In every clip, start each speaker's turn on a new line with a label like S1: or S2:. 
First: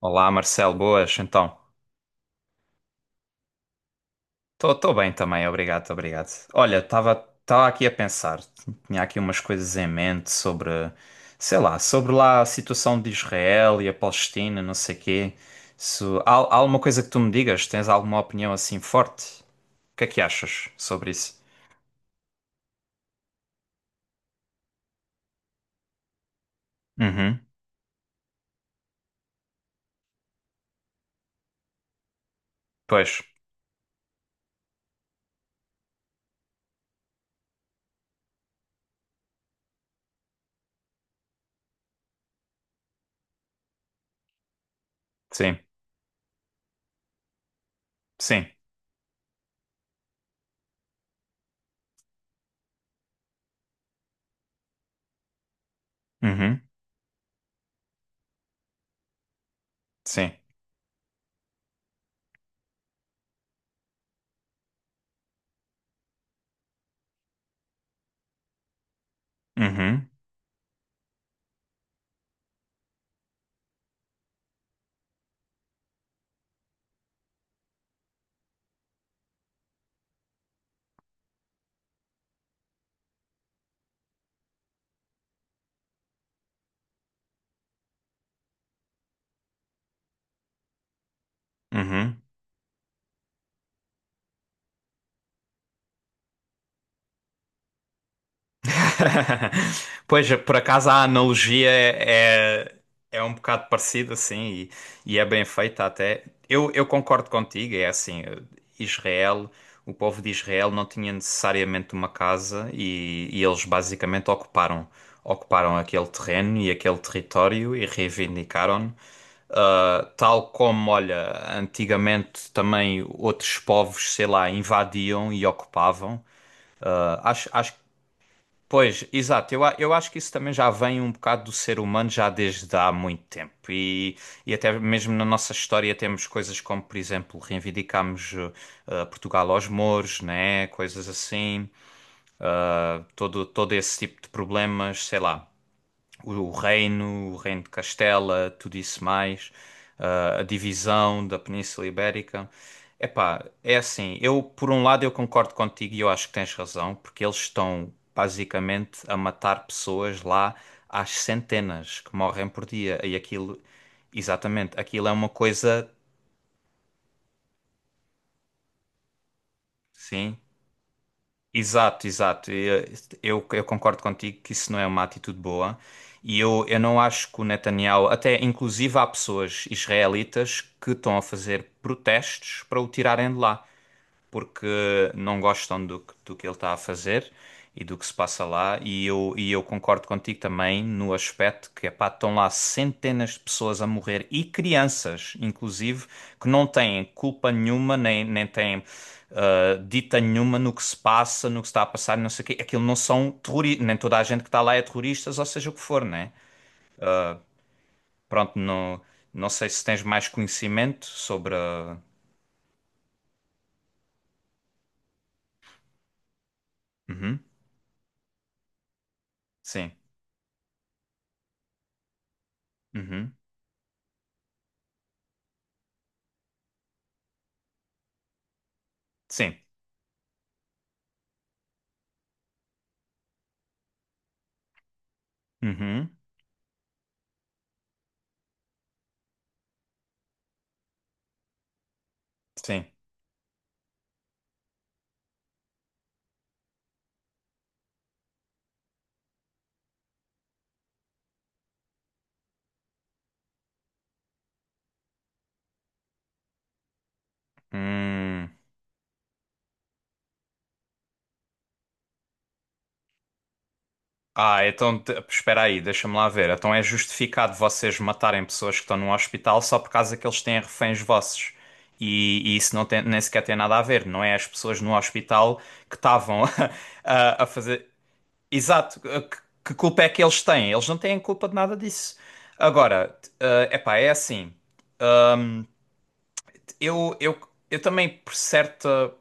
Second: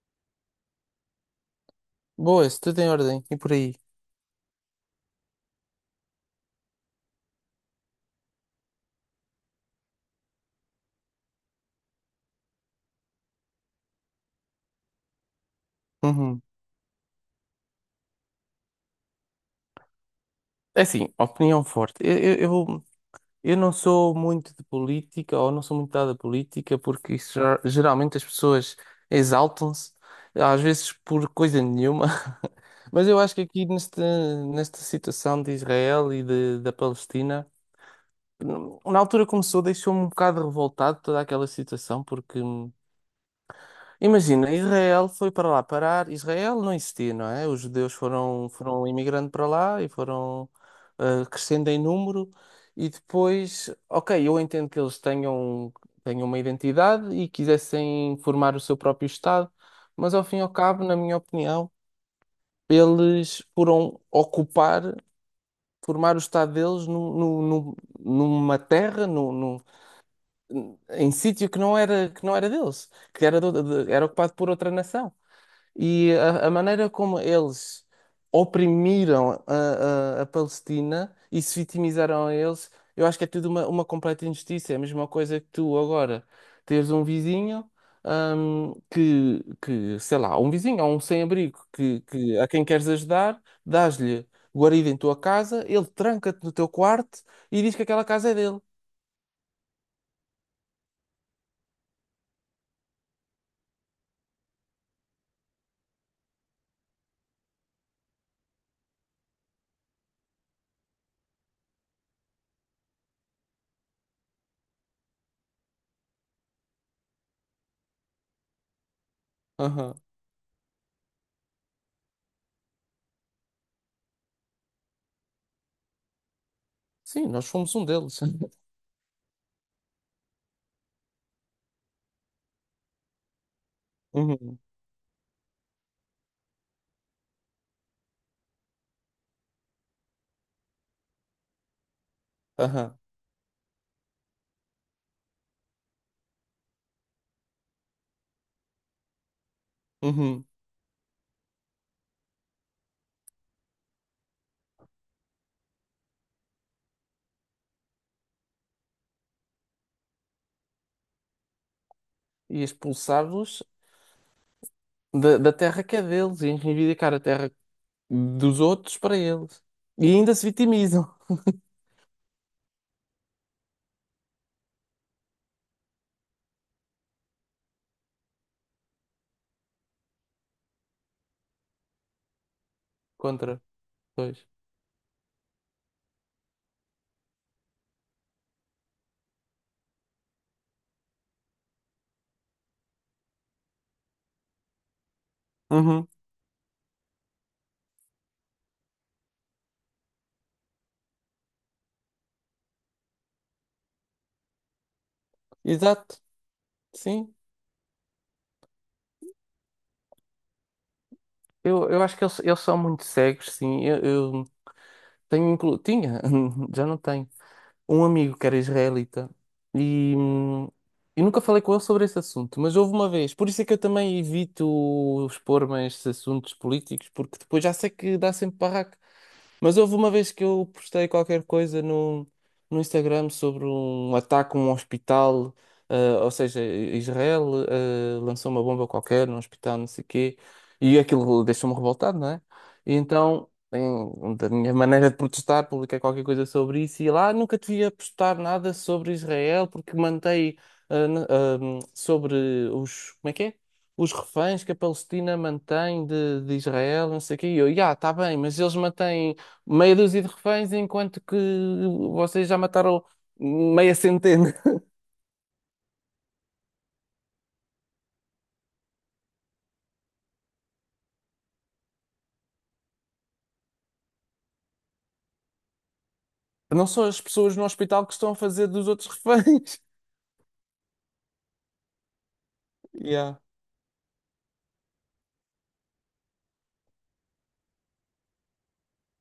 S1: Olá, Marcelo, boas, então.
S2: Boa, boas, tudo em ordem e por aí.
S1: Estou bem também, obrigado, obrigado. Olha, estava tava tava aqui a pensar, tinha aqui umas coisas em mente sobre, sei lá, sobre lá a situação de Israel e a Palestina, não sei quê. Se, há,
S2: Uhum.
S1: há alguma coisa que tu me digas? Tens alguma opinião assim forte? O que é que achas
S2: É assim,
S1: sobre isso?
S2: opinião forte. Eu não sou muito de política ou não sou muito dada a política porque isso
S1: Uhum,
S2: geralmente as pessoas exaltam-se às vezes por coisa nenhuma. Mas eu
S1: pois,
S2: acho que aqui nesta situação de Israel da Palestina, na altura começou, deixou-me um bocado revoltado toda aquela situação porque imagina, Israel foi para
S1: sim,
S2: lá parar. Israel não existia, não é? Os judeus
S1: sim,
S2: foram imigrando para lá e foram crescendo em número. E depois, ok, eu entendo que eles tenham uma
S1: uhum,
S2: identidade e quisessem formar o seu próprio Estado, mas ao
S1: sim,
S2: fim e ao cabo, na minha opinião, eles foram ocupar, formar o Estado deles numa terra,
S1: uhum,
S2: em sítio que não era deles, que era, era ocupado por outra nação. E a maneira como eles oprimiram a Palestina e se vitimizaram a eles, eu acho que é tudo uma completa injustiça. É a mesma coisa que tu agora teres um vizinho, sei lá, um vizinho ou um sem-abrigo
S1: uhum.
S2: que a quem queres ajudar, dás-lhe guarida em tua casa, ele tranca-te no teu quarto e diz que aquela casa é dele.
S1: Pois, por acaso a analogia é é um bocado parecida, assim, e é bem feita até. Eu concordo contigo, é assim, Israel, o povo de Israel não tinha necessariamente uma casa e eles basicamente ocuparam aquele terreno e aquele território e reivindicaram,
S2: Aham.
S1: tal como, olha, antigamente também outros povos, sei lá, invadiam e ocupavam. Ah,
S2: Sim, nós
S1: acho, acho
S2: fomos um deles.
S1: Pois, exato. Eu, eu acho que isso também já vem um bocado do ser humano já desde há muito tempo. E
S2: Uhum.
S1: até mesmo na nossa história temos coisas como, por exemplo, reivindicamos Portugal aos mouros, né? Coisas assim.
S2: Aham.
S1: Todo esse tipo de problemas, sei lá o reino de Castela, tudo isso mais, a
S2: Uhum.
S1: divisão da Península Ibérica. Epá, é assim, eu por um lado eu concordo contigo e eu acho que tens razão, porque eles estão basicamente a matar pessoas lá às centenas que morrem
S2: E
S1: por dia e
S2: expulsá-los
S1: aquilo, exatamente, aquilo é uma
S2: da terra
S1: coisa,
S2: que é deles e reivindicar a terra dos outros para eles. E ainda
S1: sim.
S2: se vitimizam.
S1: Exato, exato. Eu concordo contigo que isso não é uma atitude boa. E eu não acho que o Netanyahu, até inclusive há pessoas israelitas que estão a fazer protestos para o tirarem de
S2: Contra.
S1: lá
S2: Pois.
S1: porque não gostam do que ele está a fazer e do que se passa lá. E eu concordo contigo também no aspecto que, epá, estão lá centenas de pessoas a morrer e crianças, inclusive,
S2: Uhum.
S1: que não têm culpa nenhuma, nem, nem têm dita nenhuma no que se passa, no que se está a passar, não sei o quê. Aquilo não são terroristas, nem toda a gente que está lá é terroristas, ou seja o que for,
S2: Exato.
S1: né?
S2: Sim.
S1: Pronto, não, não sei se tens mais conhecimento sobre.
S2: Eu,
S1: a-
S2: eu acho que eles são muito cegos, sim. Eu tenho inclu... Tinha, já não tenho,
S1: Uhum,
S2: um amigo que era israelita
S1: sim.
S2: e, hum, e nunca falei com ele sobre esse assunto, mas houve uma vez.
S1: Uhum,
S2: Por isso é que eu também evito expor-me a estes assuntos políticos, porque depois já sei que dá sempre barraco.
S1: sim.
S2: Mas houve uma vez que eu postei qualquer coisa no Instagram sobre um ataque a um hospital,
S1: Uhum,
S2: ou seja, Israel lançou uma bomba qualquer num hospital, não sei o quê, e aquilo deixou-me revoltado, não é?
S1: sim.
S2: E então, da minha maneira de protestar, publiquei qualquer coisa sobre isso e lá nunca devia postar nada sobre Israel porque mantei sobre os, como é que é? Os reféns que a Palestina mantém de Israel, não sei o quê. E eu, já, está bem,
S1: Hum.
S2: mas eles mantêm meia dúzia de reféns, enquanto que vocês já mataram meia centena.
S1: Ah, então espera aí, deixa-me lá ver. Então é justificado vocês matarem pessoas que estão no hospital só por causa que eles têm reféns vossos. E isso não tem, nem sequer tem nada a ver, não é as pessoas no hospital que estavam
S2: Não são as
S1: a
S2: pessoas no
S1: fazer.
S2: hospital que estão a fazer dos
S1: Exato,
S2: outros
S1: que
S2: reféns.
S1: culpa é que eles têm? Eles não têm culpa de nada disso. Agora,
S2: Yeah.
S1: é epá, é assim. Eu, eu, eu também, por certa.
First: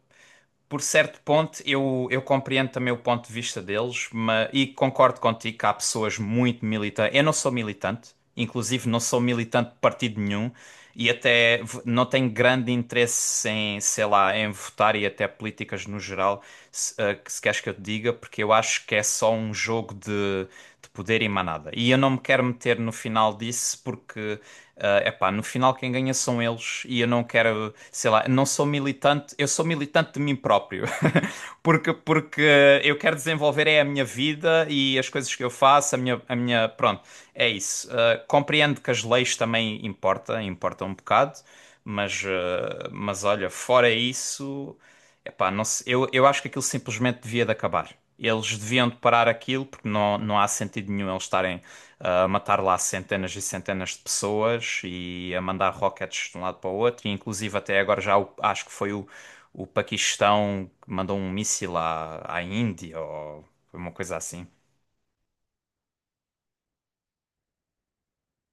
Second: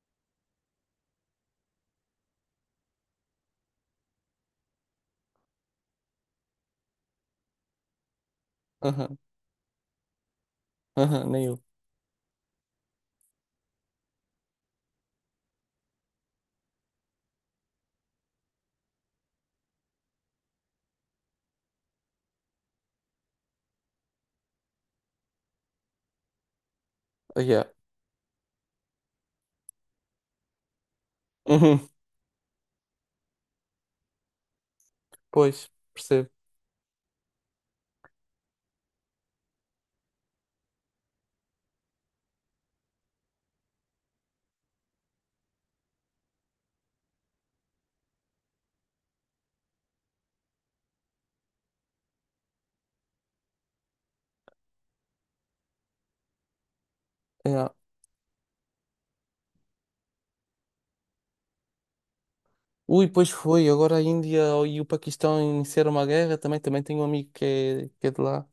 S1: Por certo ponto, eu compreendo também o ponto de vista deles, mas, e concordo contigo que há pessoas muito militantes. Eu não sou militante, inclusive não
S2: Aham,
S1: sou militante de partido nenhum, e
S2: aham, nem
S1: até
S2: eu.
S1: não tenho grande interesse em, sei lá, em votar e até políticas no geral, se queres que eu te diga, porque eu acho que é só um jogo de poder e mais nada. E eu não me quero meter no final disso porque, é epá, no final quem ganha são eles e eu não
S2: Ah,
S1: quero,
S2: yeah.
S1: sei lá, não sou militante, eu sou militante de mim próprio.
S2: Uhum.
S1: Porque eu quero desenvolver é a minha vida e as coisas que eu
S2: Pois,
S1: faço, a minha,
S2: percebo.
S1: pronto, é isso. Compreendo que as leis também importam, importam um bocado, mas olha, fora isso, epá, eu acho que aquilo simplesmente devia de acabar. Eles deviam de parar aquilo porque não, não há sentido nenhum eles estarem a matar lá centenas e centenas de pessoas e a mandar rockets de um lado para o outro. E, inclusive
S2: Yeah.
S1: até agora acho que foi o Paquistão que mandou um míssil à Índia
S2: Ui, pois
S1: ou
S2: foi.
S1: foi uma
S2: Agora a
S1: coisa
S2: Índia
S1: assim.
S2: e o Paquistão iniciaram uma guerra. Também tenho um amigo que é de lá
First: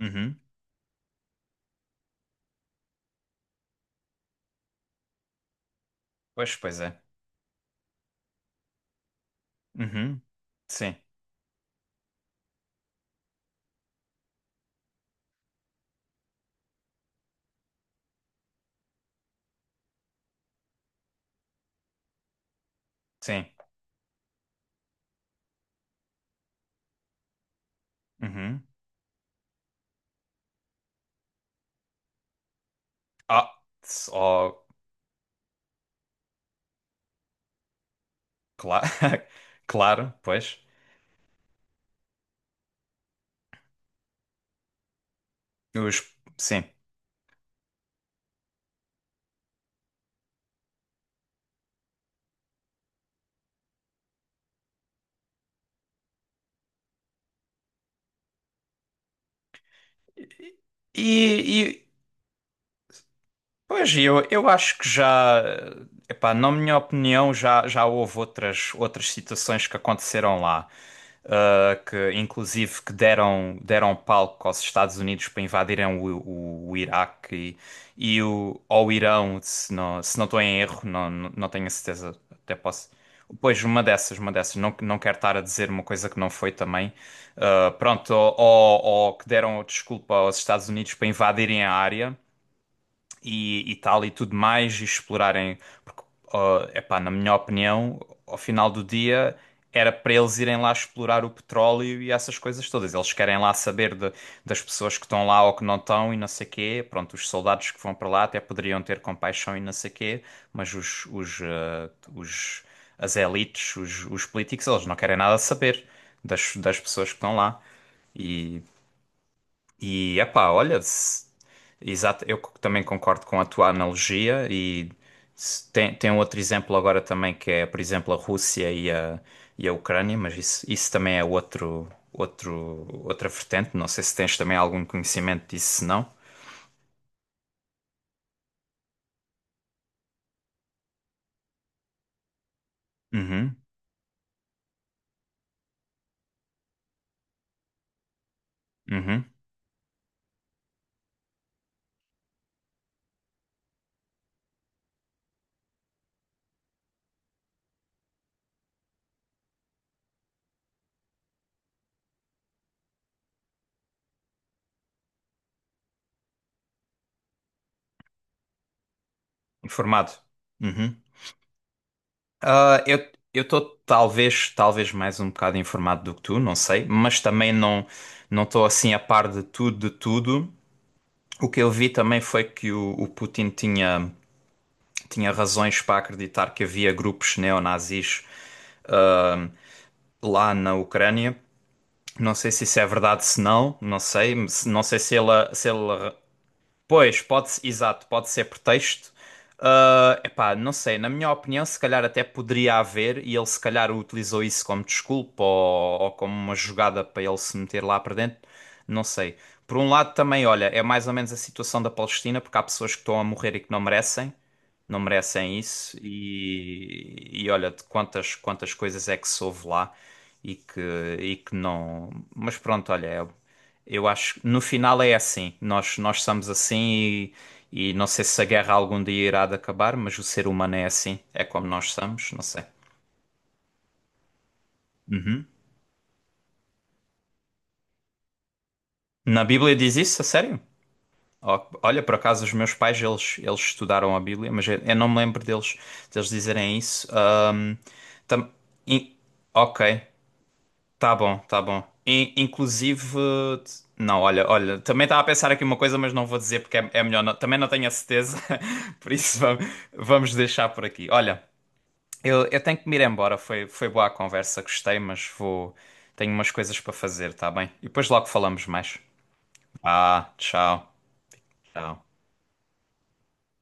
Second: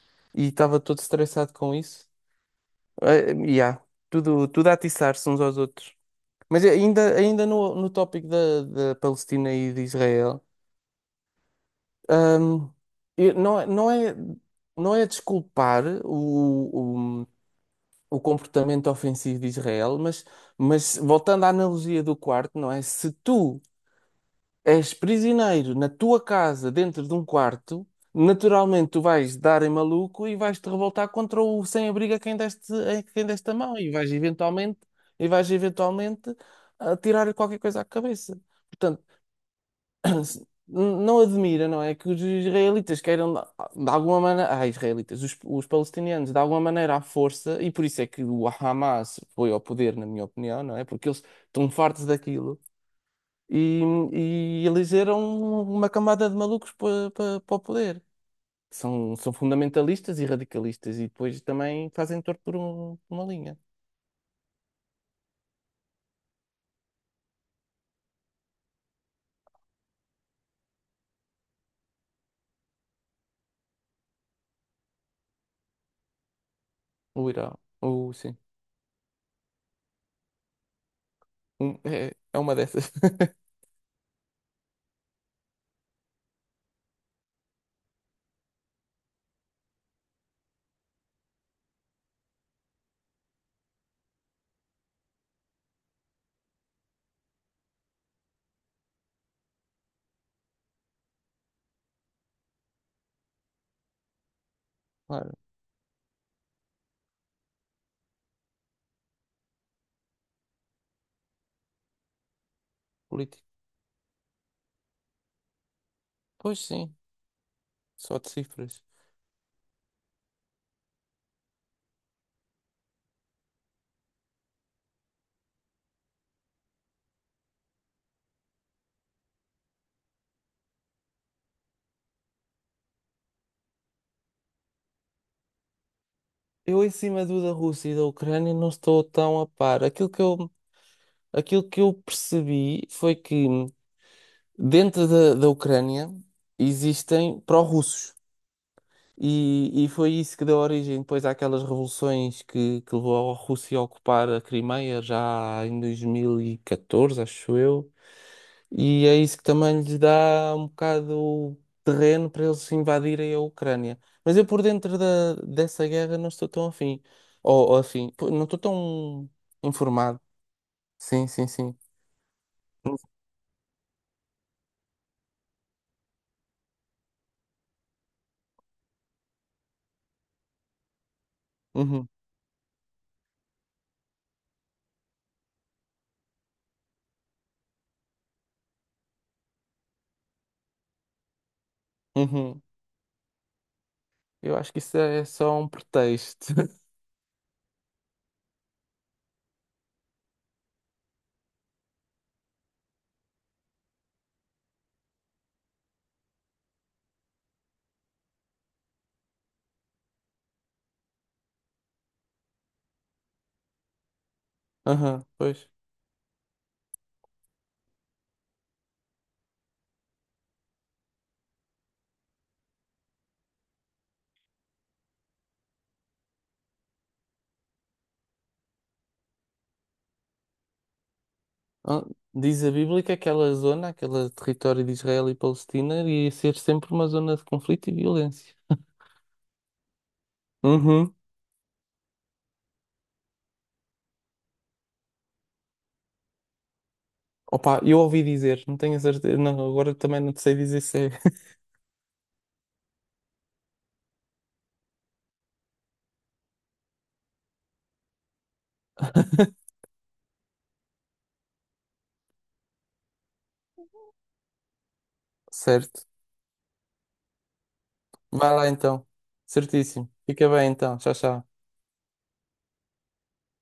S1: Uhum.
S2: e estava todo estressado com isso. Eh, yeah. Tudo, tudo a atiçar-se uns aos outros.
S1: Pois,
S2: Mas
S1: pois é.
S2: ainda, ainda no tópico da Palestina e de
S1: Uhum.
S2: Israel.
S1: Sim,
S2: Ahm, e não, não é, não é desculpar o comportamento ofensivo de Israel, mas voltando à analogia do quarto, não é? Se
S1: sim.
S2: tu és prisioneiro na tua casa, dentro de um quarto,
S1: Uhum.
S2: naturalmente tu vais dar em maluco e vais te revoltar contra o sem-abrigo a quem deste, a quem
S1: Ah,
S2: deste a mão e
S1: s-
S2: vais
S1: oh,
S2: eventualmente a tirar qualquer coisa à cabeça.
S1: claro,
S2: Portanto,
S1: claro, pois.
S2: não admira, não é? Que os israelitas queiram, de alguma maneira, os
S1: Os,
S2: palestinianos, de alguma
S1: sim.
S2: maneira à força, e por isso é que o Hamas foi ao poder, na minha opinião, não é? Porque eles estão fartos daquilo e, e elegeram uma camada de malucos para para o poder. São, são fundamentalistas e radicalistas, e
S1: E,
S2: depois
S1: e,
S2: também fazem torto por uma linha.
S1: Pois, eu acho que já, epá, na minha opinião, já, já houve outras, outras situações que aconteceram lá, ah, que inclusive que deram, deram palco aos Estados Unidos para invadirem o
S2: O
S1: Iraque
S2: Irão, o,
S1: e,
S2: sim.
S1: o Irão, se não, se não estou em erro, não, não tenho a
S2: É,
S1: certeza,
S2: é
S1: até
S2: uma
S1: posso.
S2: dessas.
S1: Pois, uma dessas, uma dessas. Não, não quero estar a dizer uma coisa que não foi também. Ah, pronto, ou que deram desculpa aos Estados Unidos para invadirem a área e tal e tudo mais, e explorarem. Porque, ó, epá, na minha opinião, ao final do dia era para eles irem lá explorar o petróleo e essas coisas todas. Eles querem lá saber das pessoas que estão
S2: Claro,
S1: lá ou que não estão e não sei quê. Pronto, os soldados que vão para lá até poderiam ter compaixão e não sei quê, mas os- as
S2: político.
S1: elites, os políticos, eles não querem nada saber das,
S2: Pois
S1: das
S2: sim,
S1: pessoas que estão lá.
S2: só de
S1: E
S2: cifras.
S1: epá, olha, exato, eu também concordo com a tua analogia e tem, tem um outro exemplo agora também que é, por exemplo, a Rússia e a Ucrânia, mas isso também é outro, outro, outra vertente, não sei se tens também algum conhecimento disso, se não.
S2: Eu em cima do da Rússia e da Ucrânia não estou tão a par. Aquilo que eu percebi foi que
S1: Uhum,
S2: dentro da Ucrânia existem pró-russos.
S1: uhum,
S2: E foi isso que deu origem depois àquelas revoluções que levou a Rússia a ocupar a Crimeia já em 2014, acho eu. E é isso que também lhes dá um bocado terreno para eles invadirem a Ucrânia. Mas eu por dentro dessa guerra não estou tão afim. Ou afim, pô, não estou tão
S1: informado.
S2: informado.
S1: Uhum.
S2: Sim, sim, sim.
S1: Ah, eu estou talvez mais um bocado informado do que tu, não sei, mas também não não estou assim a par de tudo de tudo. O que eu vi
S2: Uhum,
S1: também foi que o Putin tinha, tinha razões para acreditar que havia grupos neonazis ah, lá na Ucrânia. Não sei
S2: uhum.
S1: se isso é verdade, se não, não sei.
S2: Eu acho que
S1: Não
S2: isso
S1: sei se
S2: é é
S1: ele,
S2: só
S1: se
S2: um
S1: ele
S2: pretexto.
S1: pois, pode, exato, pode ser pretexto. Ah, epá, não sei, na minha opinião, se calhar até poderia haver, e ele se calhar utilizou isso como desculpa ou como uma jogada para ele se meter lá para dentro, não sei. Por um lado também, olha, é mais ou menos a situação da Palestina, porque há pessoas que estão a morrer e que não merecem não
S2: Aham,
S1: merecem
S2: pois.
S1: isso e olha de quantas coisas é que soube lá e que e que não, mas pronto, olha, eu acho que no final é assim, nós somos assim e não sei se a guerra algum dia irá de acabar, mas o ser humano é assim, é como nós
S2: Ah,
S1: somos, não
S2: diz
S1: sei.
S2: a Bíblia que aquela zona, aquele território de Israel e
S1: Uhum.
S2: Palestina, ia ser sempre uma zona de conflito e violência.
S1: Na Bíblia diz isso a sério?
S2: Uhum.
S1: Ó, olha, por acaso os meus pais eles estudaram a Bíblia, mas eu não me lembro deles dizerem isso.
S2: Opa, eu ouvi
S1: Tam-
S2: dizer, não tenho
S1: in-
S2: certeza. Não, agora
S1: Ok,
S2: também não te sei dizer se é.
S1: tá bom, tá bom. Inclusive, não, olha, olha, também estava a pensar aqui uma coisa, mas não vou dizer porque é, é melhor. Também não tenho a certeza, por isso vamos deixar por aqui. Olha, eu tenho que me ir embora. Foi boa a conversa, gostei, mas vou.
S2: Certo.
S1: Tenho umas coisas para fazer, tá bem? E depois logo
S2: Vai
S1: falamos
S2: lá
S1: mais.
S2: então. Certíssimo.
S1: Ah,
S2: Fica bem
S1: tchau,
S2: então. Tchau, tchau.
S1: tchau.